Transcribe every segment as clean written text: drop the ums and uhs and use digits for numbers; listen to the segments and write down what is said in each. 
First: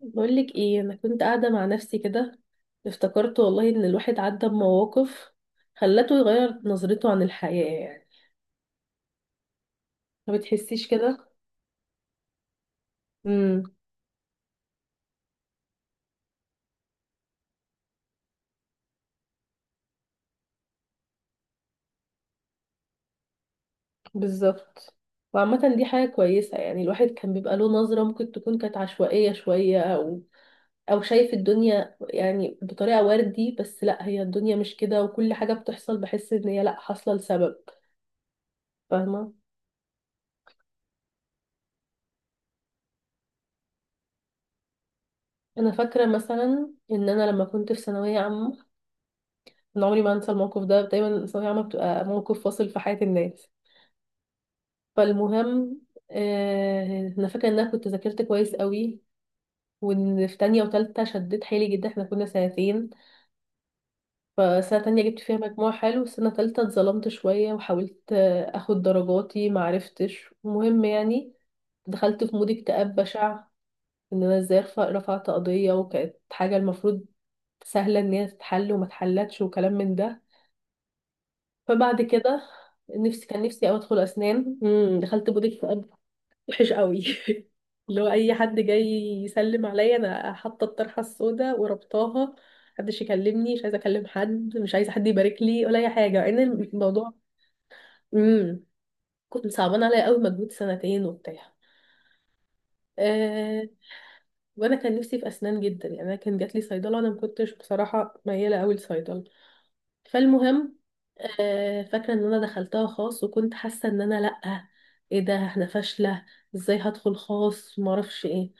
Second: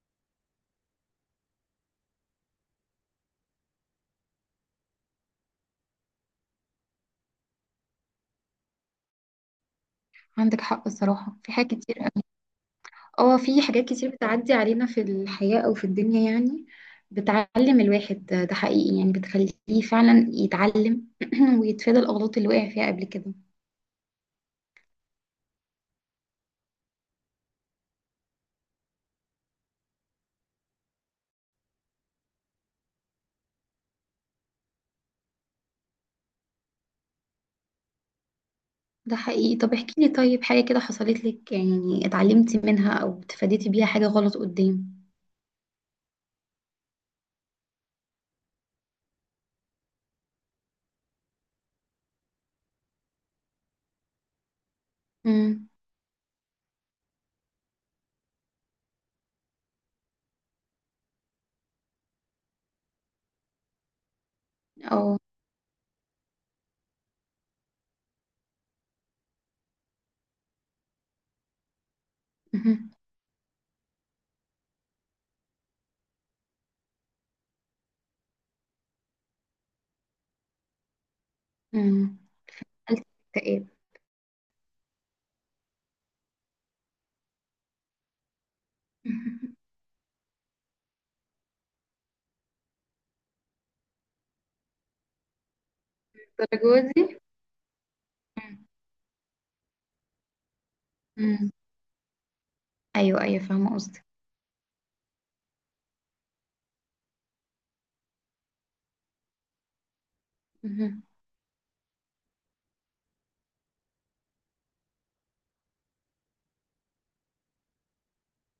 بقولك ايه، انا كنت قاعده مع نفسي كده. افتكرت والله ان الواحد عدى بمواقف خلته يغير نظرته عن الحياه يعني. ما عندك حق، بتحسيش كده؟ الصراحة في حاجات كتير قوي. اه، في امم. حاجات كتير بتعدي علينا في الحياة أو في الدنيا يعني بتعلم الواحد، ده حقيقي يعني بتخليه فعلا يتعلم ويتفادى الأغلاط اللي وقع فيها قبل كده. بالظبط. وعامه دي حاجه كويسه يعني. الواحد كان بيبقى له نظره ممكن تكون كانت عشوائيه شويه او شايف الدنيا يعني بطريقه وردي، بس لا، هي الدنيا مش كده، وكل حاجه بتحصل بحس ان هي لا، حاصله لسبب. ده فاهمه. حقيقي. طب احكي لي، طيب حاجة كده حصلت لك يعني اتعلمتي منها أو اتفاديتي بيها حاجة غلط قدام؟ انا فاكره مثلا ان انا لما كنت في ثانويه عامه، أنا عمري ما أنسى الموقف ده. دايما الثانوية عامة بتبقى موقف فاصل في حياة الناس. امم. فالمهم، آه، أنا فاكرة إن أنا كنت ذاكرت كويس قوي، وإن في تانية وتالتة شديت حيلي جدا. إحنا كنا سنتين، فسنة تانية جبت اه. فيها مجموع حلو، سنة تالتة اتظلمت شوية وحاولت أخد درجاتي، معرفتش. المهم يعني دخلت في مود مهم. اكتئاب بشع، ان انا ازاي رفعت قضية، وكانت حاجة المفروض سهلة ان هي تتحل وما اتحلتش وكلام من ده. فبعد امم. كده قلت نفسي، كان نفسي اكتئاب أوي أدخل أسنان، دخلت بوتيك فؤاد وحش قوي. اللي هو أي حد جاي يسلم عليا، أنا حاطة الطرحة السوداء وربطاها، محدش يكلمني، مش عايزة أكلم حد، مش عايزة حد يبارك لي ولا أي حاجة، مع إن الدرجة الموضوع دي؟ مم. مم. كنت صعبان عليا قوي مجهود سنتين مم. وبتاع. أيوه أيوه أه... فاهمة قصدك. وأنا كان نفسي في أسنان جدا يعني. أنا كان جاتلي صيدلة، أنا ما كنتش بصراحة ميالة قوي لصيدلة. فالمهم، مهم. فاكرة ان انا دخلتها خاص، وكنت حاسة ان انا، لأ، ايه ده، احنا فاشلة، ازاي هدخل خاص، معرفش ايه.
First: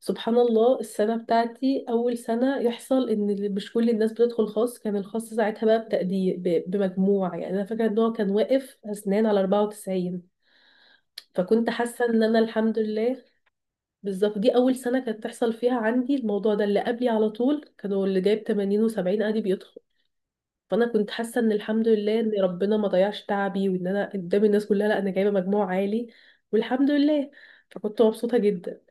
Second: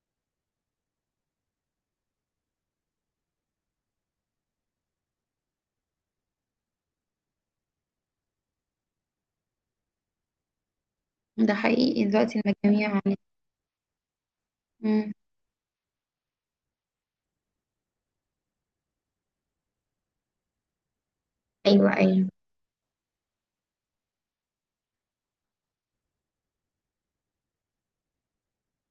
سبحان الله السنة بتاعتي أول سنة يحصل إن مش كل الناس بتدخل خاص. كان الخاص ساعتها بقى بتقدير بمجموع يعني. أنا فاكرة إن هو كان واقف أسنان على 94. ده فكنت حقيقي، حاسة إن أنا دلوقتي الحمد المجاميع لله. بالظبط. دي أول سنة عليه. كانت تحصل فيها عندي الموضوع ده، اللي قبلي على طول كانوا اللي جايب 80 و70 عادي. فانا كنت حاسه ان الحمد ايوه لله ايوه، ان ربنا ما ضيعش تعبي، وان انا قدام الناس كلها، لا، انا جايبه مجموع عالي والحمد لله. فكنت مبسوطه جدا.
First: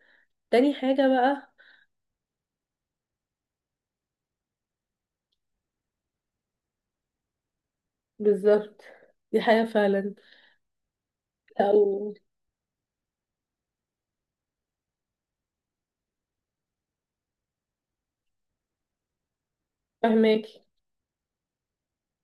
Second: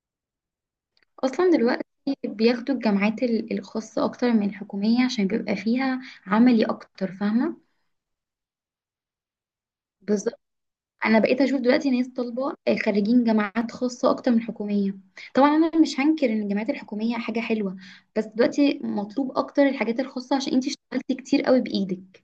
تاني حاجه اصلا بقى، دلوقتي بياخدوا الجامعات الخاصه اكتر من الحكوميه عشان بيبقى فيها عملي اكتر، فاهمه؟ بالظبط، دي حاجه فعلا. بالظبط. انا بقيت اشوف دلوقتي ناس او طالبه، خريجين جامعات خاصه اكتر من الحكوميه. طبعا انا مش هنكر ان الجامعات الحكوميه حاجه حلوه، بس دلوقتي مطلوب اكتر الحاجات الخاصه فهماك. عشان انتي اشتغلتي كتير قوي بايدك.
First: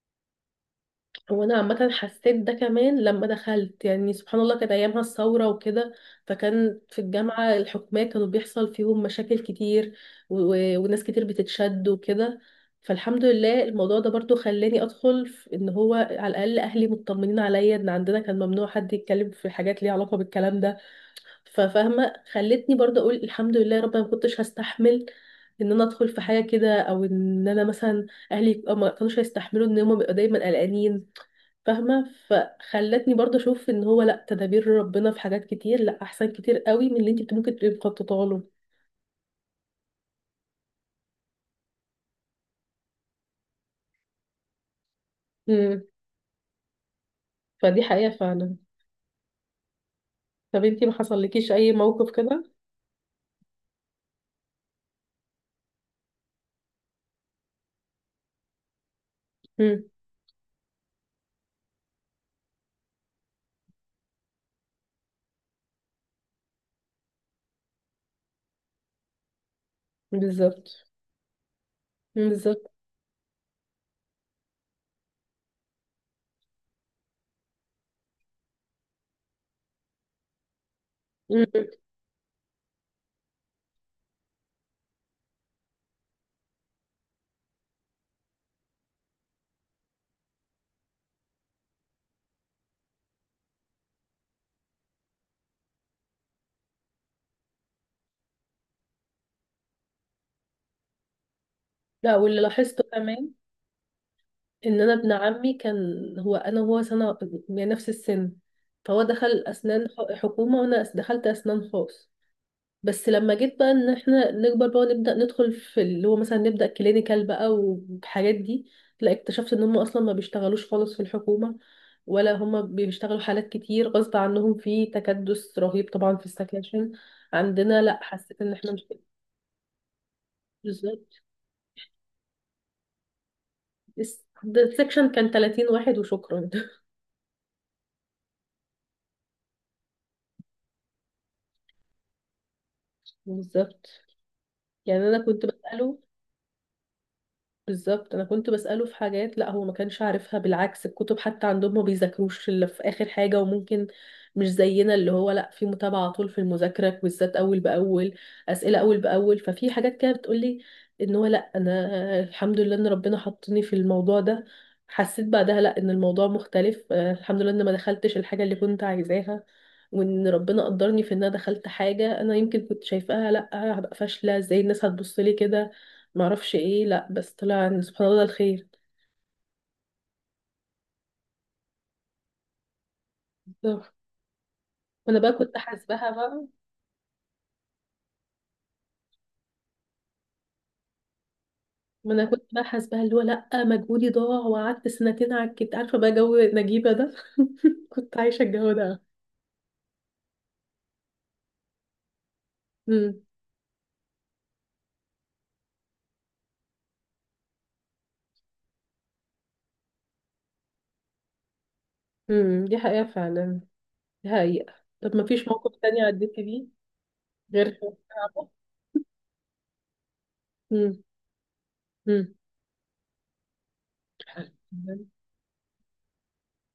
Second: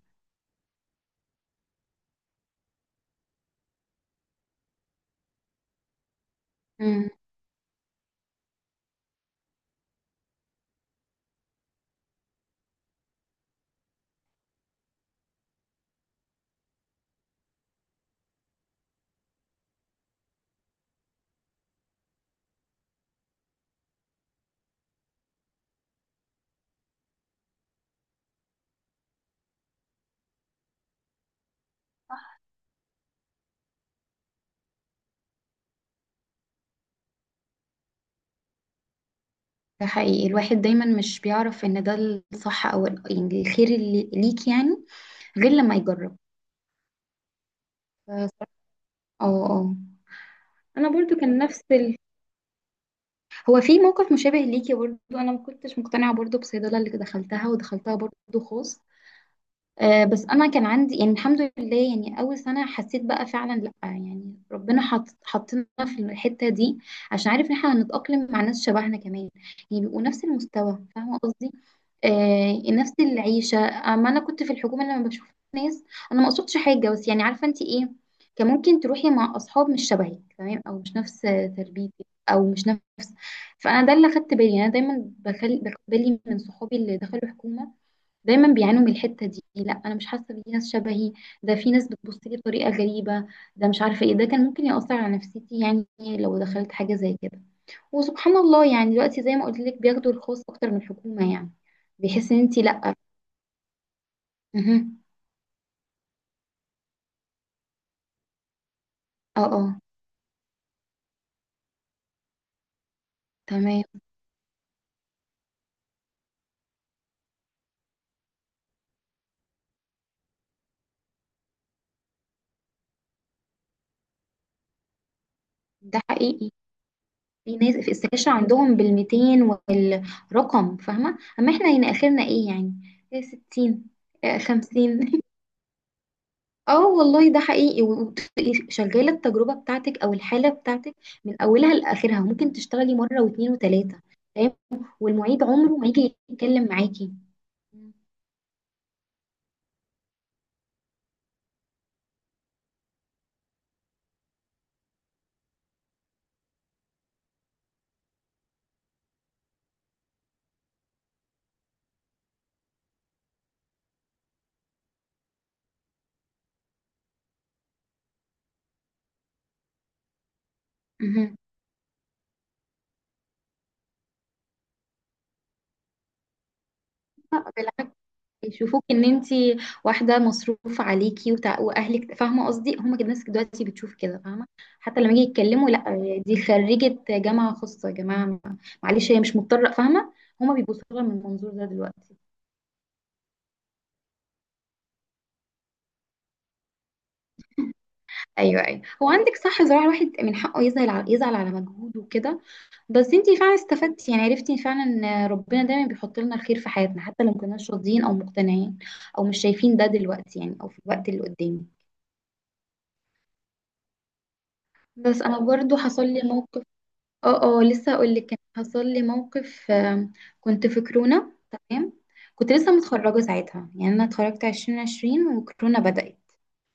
هو انا عامه حسيت ده كمان لما دخلت. يعني سبحان الله كانت ايامها الثوره وكده، فكان في امم. الجامعه الحكوميه كانوا بيحصل فيهم مشاكل كتير وناس كتير بتتشد وكده. فالحمد لله الموضوع ده برضو خلاني ادخل في ان هو على الاقل اهلي مطمنين عليا. ان عندنا كان ممنوع حد يتكلم في حاجات ليها علاقه بالكلام ده. ففاهمه، خلتني برضو اقول الحمد لله يا رب. أنا ما كنتش هستحمل ان انا ادخل في حاجه كده، او ان انا مثلا اهلي ما كانوش هيستحملوا ان هم بيبقوا دايما قلقانين. فاهمة؟ فخلتني برضه اشوف ان هو، لا، تدابير ربنا في حاجات كتير لا، احسن كتير قوي من اللي انت ممكن تبقي مخططه له. ده حقيقي، الواحد دايما مش بيعرف ان ده الصح او يعني الخير اللي ليك يعني، غير لما امم. يجرب. فدي حقيقة ف- فعلا. اه اه. طب انت انا ما برضو كان حصلكيش نفس اي موقف كده؟ هو في موقف مشابه ليكي برضه، انا ما كنتش مقتنعه برضه بصيدله اللي دخلتها، ودخلتها برضه خاص. امم. بس انا كان عندي يعني الحمد لله، يعني اول سنه حسيت بقى فعلا لا، يعني ربنا حطنا في الحته دي عشان عارف ان احنا هنتاقلم مع ناس شبهنا كمان، يعني بيبقوا نفس بالظبط. المستوى، فاهمه قصدي. مم، آه بالظبط. نفس العيشه، اما انا كنت في الحكومه لما بشوف ناس، انا ما قصدتش حاجه بس يعني عارفه انت ايه، كان ممكن تروحي مع اصحاب مش شبهك تمام او مش نفس مم. تربيتك او مش نفس. فانا ده اللي خدت بالي يعني، انا دايما باخد بالي من صحابي اللي دخلوا حكومه دايما بيعانوا من الحتة دي، لا انا مش حاسة بيه ناس شبهي، ده في ناس بتبص لي بطريقة غريبة، ده مش عارفة ايه، ده كان ممكن يأثر على نفسيتي يعني لو دخلت حاجة زي كده. وسبحان الله يعني دلوقتي زي ما قلت لك، بياخدوا الخاص اكتر من الحكومة، يعني لا، بيحس ان واللي انت لاحظته لا. كمان ان انا مهم. ابن عمي كان، هو انا وهو سنة يعني، نفس السن. فهو دخل اه اه. اسنان حكومة، وانا دخلت اسنان خاص. بس لما جيت بقى تمام. ان احنا نكبر بقى ونبدا ندخل في اللي هو مثلا نبدا كلينيكال بقى والحاجات دي، لا، اكتشفت ان هم اصلا ما بيشتغلوش خالص في الحكومه، ولا هم بيشتغلوا حالات كتير غصب عنهم في تكدس رهيب ده طبعا في حقيقي. السكاشن. في ناس عندنا في لا، السكاشن حسيت ان احنا عندهم مش كده. بال200 والرقم، فاهمة؟ بالظبط. اما احنا هنا اخرنا ايه يعني؟ إيه، 60. ده السكشن 50. كان 30 واحد وشكرا. اه والله ده حقيقي. وتبقي شغاله التجربه بتاعتك او الحاله بتاعتك من اولها لاخرها، وممكن تشتغلي مره واثنين بالظبط. وثلاثه. تمام. يعني انا والمعيد كنت عمره ما بساله. يجي يتكلم معاكي. بالظبط انا كنت بساله في حاجات لا، هو ما كانش عارفها. بالعكس، الكتب حتى عندهم ما بيذاكروش الا في اخر حاجه، وممكن مش زينا اللي هو، لا، في متابعه على طول في المذاكره بالذات اول باول، اسئله اول باول. ففي حاجات كده بتقولي ان هو، لا، انا الحمد لله ان ربنا حطني في الموضوع ده. حسيت بعدها، لا، ان الموضوع مختلف. الحمد لله ان ما دخلتش الحاجه اللي كنت عايزاها، وان ربنا قدرني في ان انا مهم. دخلت حاجه انا يمكن كنت شايفاها، لا، هبقى فاشله، ازاي الناس هتبص لي كده، معرفش ايه. لا، بس لا، طلع ان بالعكس، سبحان الله ده الخير. يشوفوك ان انت واحده مصروف عليكي واهلك، فاهمه قصدي؟ هما كده الناس دلوقتي بتشوف كده، فاهمه؟ حتى لما وانا يجي بقى كنت يتكلموا لا حاسباها دي بقى. خريجه جامعه خاصه يا جماعه، معلش هي مش مضطره، فاهمه؟ هما بيبصوا لها من المنظور ده ما دلوقتي. انا كنت بقى حاسباها اللي هو، لا، مجهودي ضاع وقعدت سنتين على الكت. عارفه بقى جو نجيبه ده. كنت عايشه ايوه الجو ايوه، ده. هو عندك صح، زراعة الواحد من حقه يزعل على، مجهوده وكده. بس امم. انتي فعلا استفدتي، يعني عرفتي فعلا ان ربنا دايما بيحط لنا الخير في حياتنا حتى لو مكناش راضيين او مقتنعين او مش شايفين ده دلوقتي، يعني او في الوقت اللي قدامي. امم، دي حقيقه فعلا. دي حقيقه. طب بس ما انا فيش موقف برضو تاني حصل لي عديتي موقف. بيه؟ اه اه، غير لسه اقول لك. كان صعبه. حصل لي موقف كنت في امم. كورونا. تمام. امم. كنت لسه متخرجة ساعتها، يعني انا اتخرجت 2020 وكورونا بدأت.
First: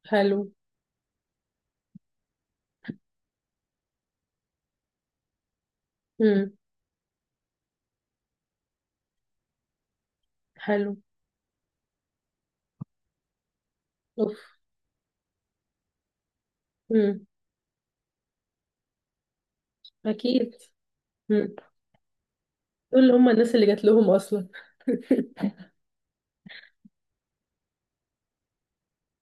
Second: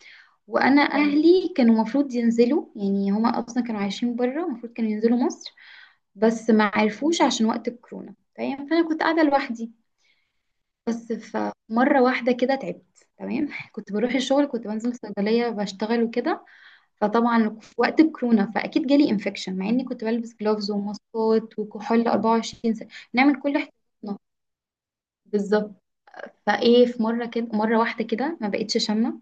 حلو. وانا اهلي كانوا المفروض ينزلوا، يعني هما اصلا كانوا عايشين بره، المفروض كانوا ينزلوا مصر بس امم. ما عرفوش عشان وقت الكورونا. تمام. فانا كنت قاعده لوحدي. حلو. بس فمره واحده كده تعبت. تمام. كنت بروح اوف. الشغل، كنت بنزل صيدليه بشتغل وكده. امم. فطبعا وقت الكورونا فاكيد جالي انفكشن، مع اني كنت بلبس اكيد. جلوفز امم. وماسكات وكحول 24 ساعه، دول اللي هم نعمل الناس كل اللي جات لهم احتياطاتنا. اصلا. بالظبط. فايه في مره كده، مره واحده كده ما بقتش شامه.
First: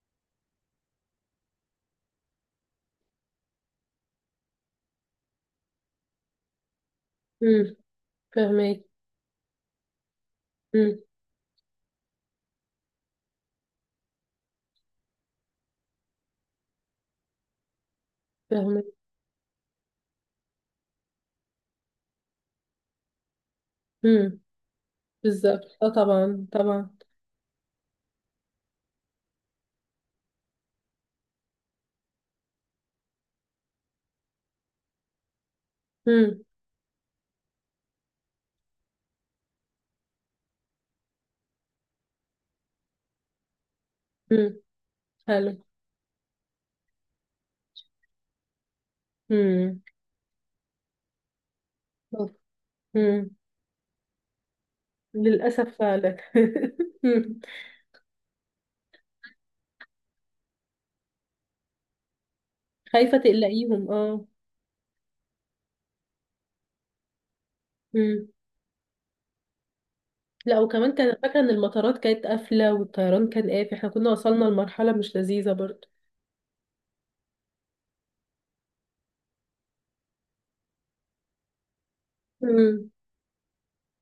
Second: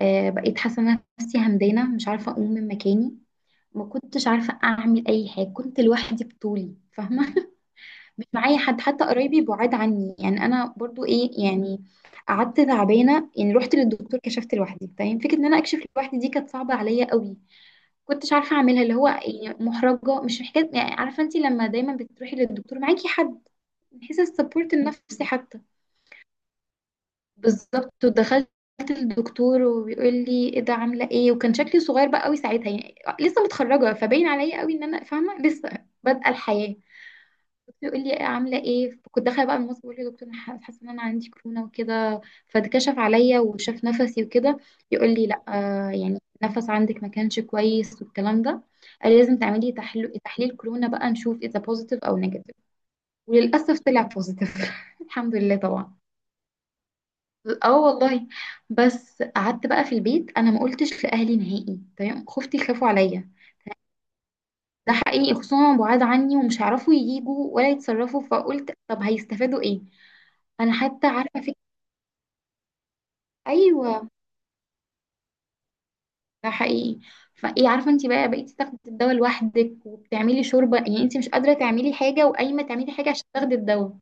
بقيت حاسه إن أنا نفسي همدانه، مش عارفه اقوم من مكاني، ما كنتش عارفه اعمل اي حاجه، كنت لوحدي بطولي، فاهمه؟ امم. مش معايا حد، فاهمك. حتى قرايبي بعاد عني، يعني انا امم. برضو ايه يعني. قعدت تعبانه يعني، رحت للدكتور، كشفت لوحدي، فاهم فكره ان انا اكشف لوحدي دي كانت صعبه عليا قوي، كنتش عارفه اعملها. فاهمك. اللي هو يعني محرجه، مش محتاج يعني، عارفه انت لما دايما بتروحي للدكتور معاكي حد، من حيث السبورت النفسي حتى. بالظبط، اه طبعا طبعا. بالظبط. ودخلت الدكتور، وبيقول لي ايه ده عامله ايه، وكان شكلي صغير بقى قوي ساعتها، يعني لسه متخرجه، فباين عليا قوي ان انا فاهمه لسه بادئه امم. الحياه. الدكتور يقول لي عامله ايه، كنت داخله بقى المصري، بقول له دكتور انا حاسه ان انا عندي كورونا وكده. فاتكشف عليا وشاف نفسي امم. وكده. يقول لي لا حلو. آه، يعني النفس عندك ما كانش كويس والكلام ده. قال لي لازم تعملي امم. تحليل كورونا بقى نشوف اذا بوزيتيف او نيجاتيف. امم. وللاسف طلع بوزيتيف الحمد لله للاسف طبعا. فعلا. مم. اه والله. بس قعدت بقى في البيت، انا ما قلتش لاهلي نهائي. تمام. خفتي يخافوا خايفه عليا، تقلقيهم، اه. ده حقيقي، خصوصا هما بعاد عني ومش هيعرفوا يجوا ولا يتصرفوا، امم. فقلت طب هيستفادوا ايه. لا، انا وكمان حتى كان فاكره عارفه ان فكره. المطارات كانت قافله والطيران كان قافل. احنا ايوه. كنا وصلنا لمرحله مش لذيذه برضه. ده حقيقي. فايه عارفه انت بقى، بقيتي تاخدي الدواء لوحدك وبتعملي شوربه يعني، انت مش قادره تعملي حاجه وقايمه امم. تعملي حاجه عشان تاخدي الدواء.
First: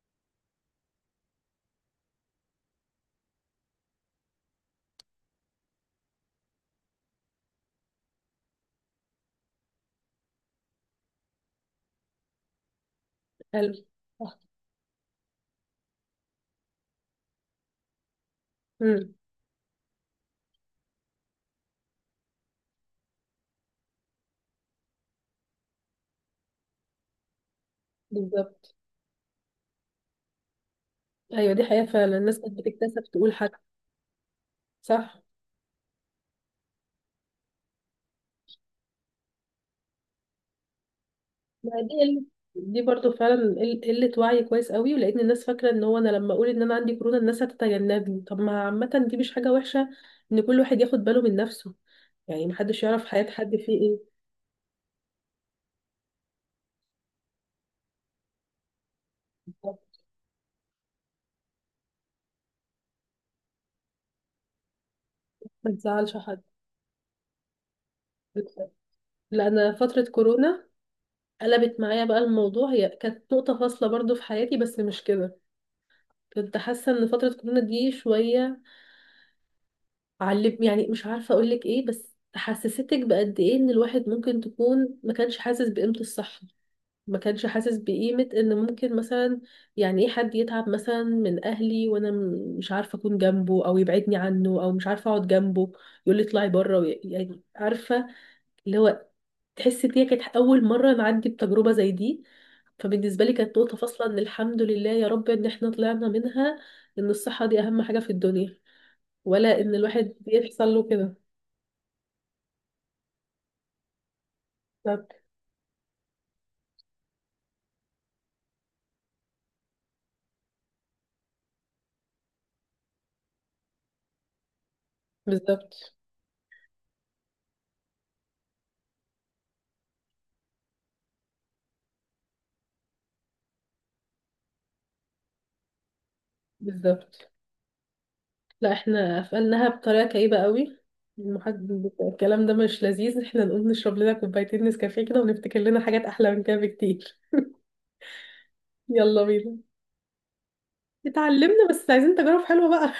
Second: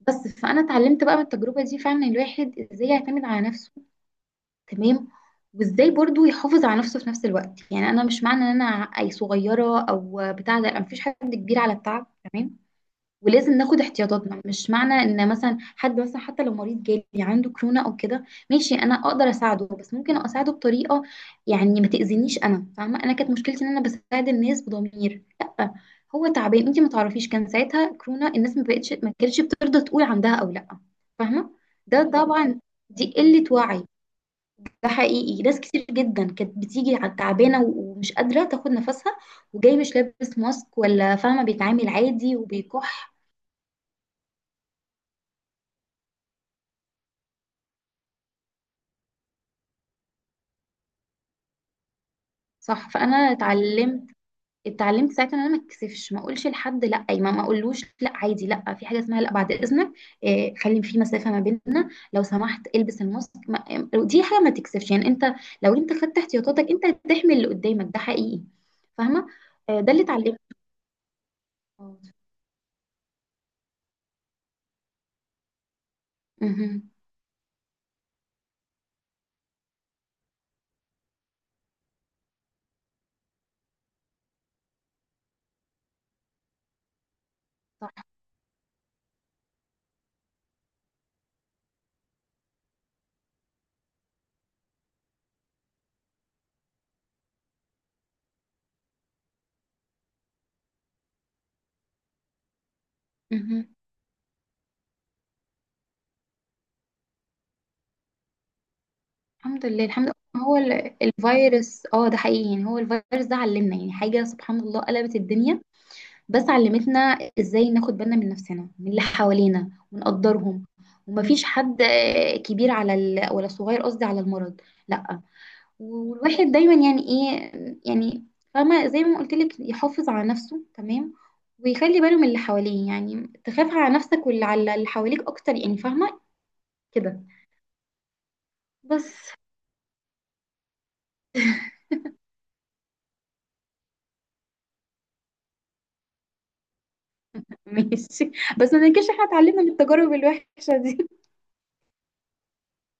بس فانا اتعلمت بقى من التجربه دي فعلا، الواحد ازاي يعتمد على نفسه. تمام. وازاي برضو يحافظ على نفسه في نفس الوقت. يعني انا مش معنى ان انا اي صغيره او بتاع ده، أنا مفيش حد كبير على التعب. تمام. ولازم حلو. ناخد صح. احتياطاتنا. مش معنى ان مثلا حد مثلا حتى لو مريض جالي عنده كورونا او كده، ماشي انا امم. اقدر اساعده بس ممكن اساعده بطريقه يعني ما تاذينيش. انا فاهمه، انا كانت مشكلتي ان انا بساعد الناس بضمير، لا. هو تعبان انت ما تعرفيش، كان ساعتها كورونا الناس ما بالظبط. بقتش، ما كانتش بترضى تقول عندها او لا، فاهمه؟ ايوه دي حقيقه ده بالظبط فعلا، الناس كانت طبعا، بتكتسب دي تقول قله حاجه. وعي. ده صح. حقيقي. ناس كتير جدا كانت بتيجي تعبانه ومش قادره تاخد نفسها، وجاي مش لابس ماسك ولا، فاهمه؟ ما بيتعامل دي قلة. عادي دي برضو وبيكح. فعلا قلة وعي كويس قوي. ولقيت إن الناس فاكرة ان هو انا لما اقول ان انا عندي كورونا الناس هتتجنبني. طب ما عامة دي مش حاجة وحشة ان كل واحد ياخد باله من نفسه. يعني محدش صح. يعرف فانا حياة حد فيه اتعلمت، ايه. ساعتها ان انا ما اتكسفش، ما اقولش لحد لا، أي ما اقولوش لا عادي، لا في حاجه اسمها لا بعد اذنك، بالظبط. إيه خلي في مسافه ما بيننا لو سمحت البس الماسك دي حاجه ما تكسفش يعني انت، ما لو انت تزعلش خدت حد. احتياطاتك انت هتحمي اللي قدامك، ده حقيقي، فاهمه؟ لا، انا ده اللي فترة اتعلمته. كورونا قلبت معايا بقى الموضوع. هي كانت نقطة فاصلة برضو في حياتي، بس مش كده. كنت مهم. حاسة ان فترة كورونا دي شوية علم، يعني مش عارفة اقولك ايه، بس حسستك بقد ايه ان الواحد ممكن تكون ما كانش حاسس بقيمة الصحة. ما كانش حاسس صح. بقيمة ان ممكن مثلا، يعني ايه حد يتعب مثلا من اهلي، وانا مش عارفة اكون جنبه، او يبعدني عنه، او مش عارفة اقعد جنبه، يقول لي اطلعي بره يعني عارفة، اللي هو، تحس ان هي كانت اول مرة نعدي بتجربة زي دي. فبالنسبة لي كانت مهم. نقطة فاصلة ان الحمد لله يا رب ان احنا طلعنا منها. ان الصحة دي اهم حاجة في الدنيا، ولا الحمد ان لله، الحمد الواحد لله. هو يحصل له كده. الفيروس اه ده حقيقي يعني، هو الفيروس ده علمنا يعني حاجه، سبحان الله بالظبط. قلبت الدنيا، بس علمتنا ازاي ناخد بالنا من نفسنا، من اللي حوالينا، ونقدرهم. ومفيش حد كبير على ولا صغير، قصدي على المرض، لا. بالظبط. والواحد دايما يعني ايه يعني، فاهمة زي ما قلت لك، يحافظ على نفسه. تمام. ويخلي باله من اللي حواليه، يعني تخاف على نفسك واللي على اللي حواليك اكتر يعني، فاهمة كده؟ بالظبط. لا، بس احنا قفلناها بطريقه كئيبه قوي. المحد الكلام ده مش لذيذ، احنا نقوم نشرب لنا كوبايتين نسكافيه كده ونفتكر لنا حاجات احلى من كده بكتير. ماشي. بس ما ننكرش يلا احنا بينا. اتعلمنا من التجارب الوحشة دي. اتعلمنا، بس عايزين تجارب حلوه بقى.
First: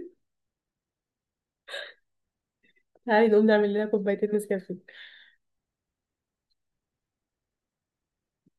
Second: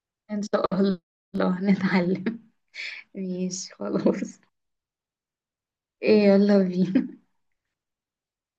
ان شاء الله نتعلم. تعالي نقوم نعمل ماشي لنا كوبايتين خلاص. نسكافيه. إيه، يلا بينا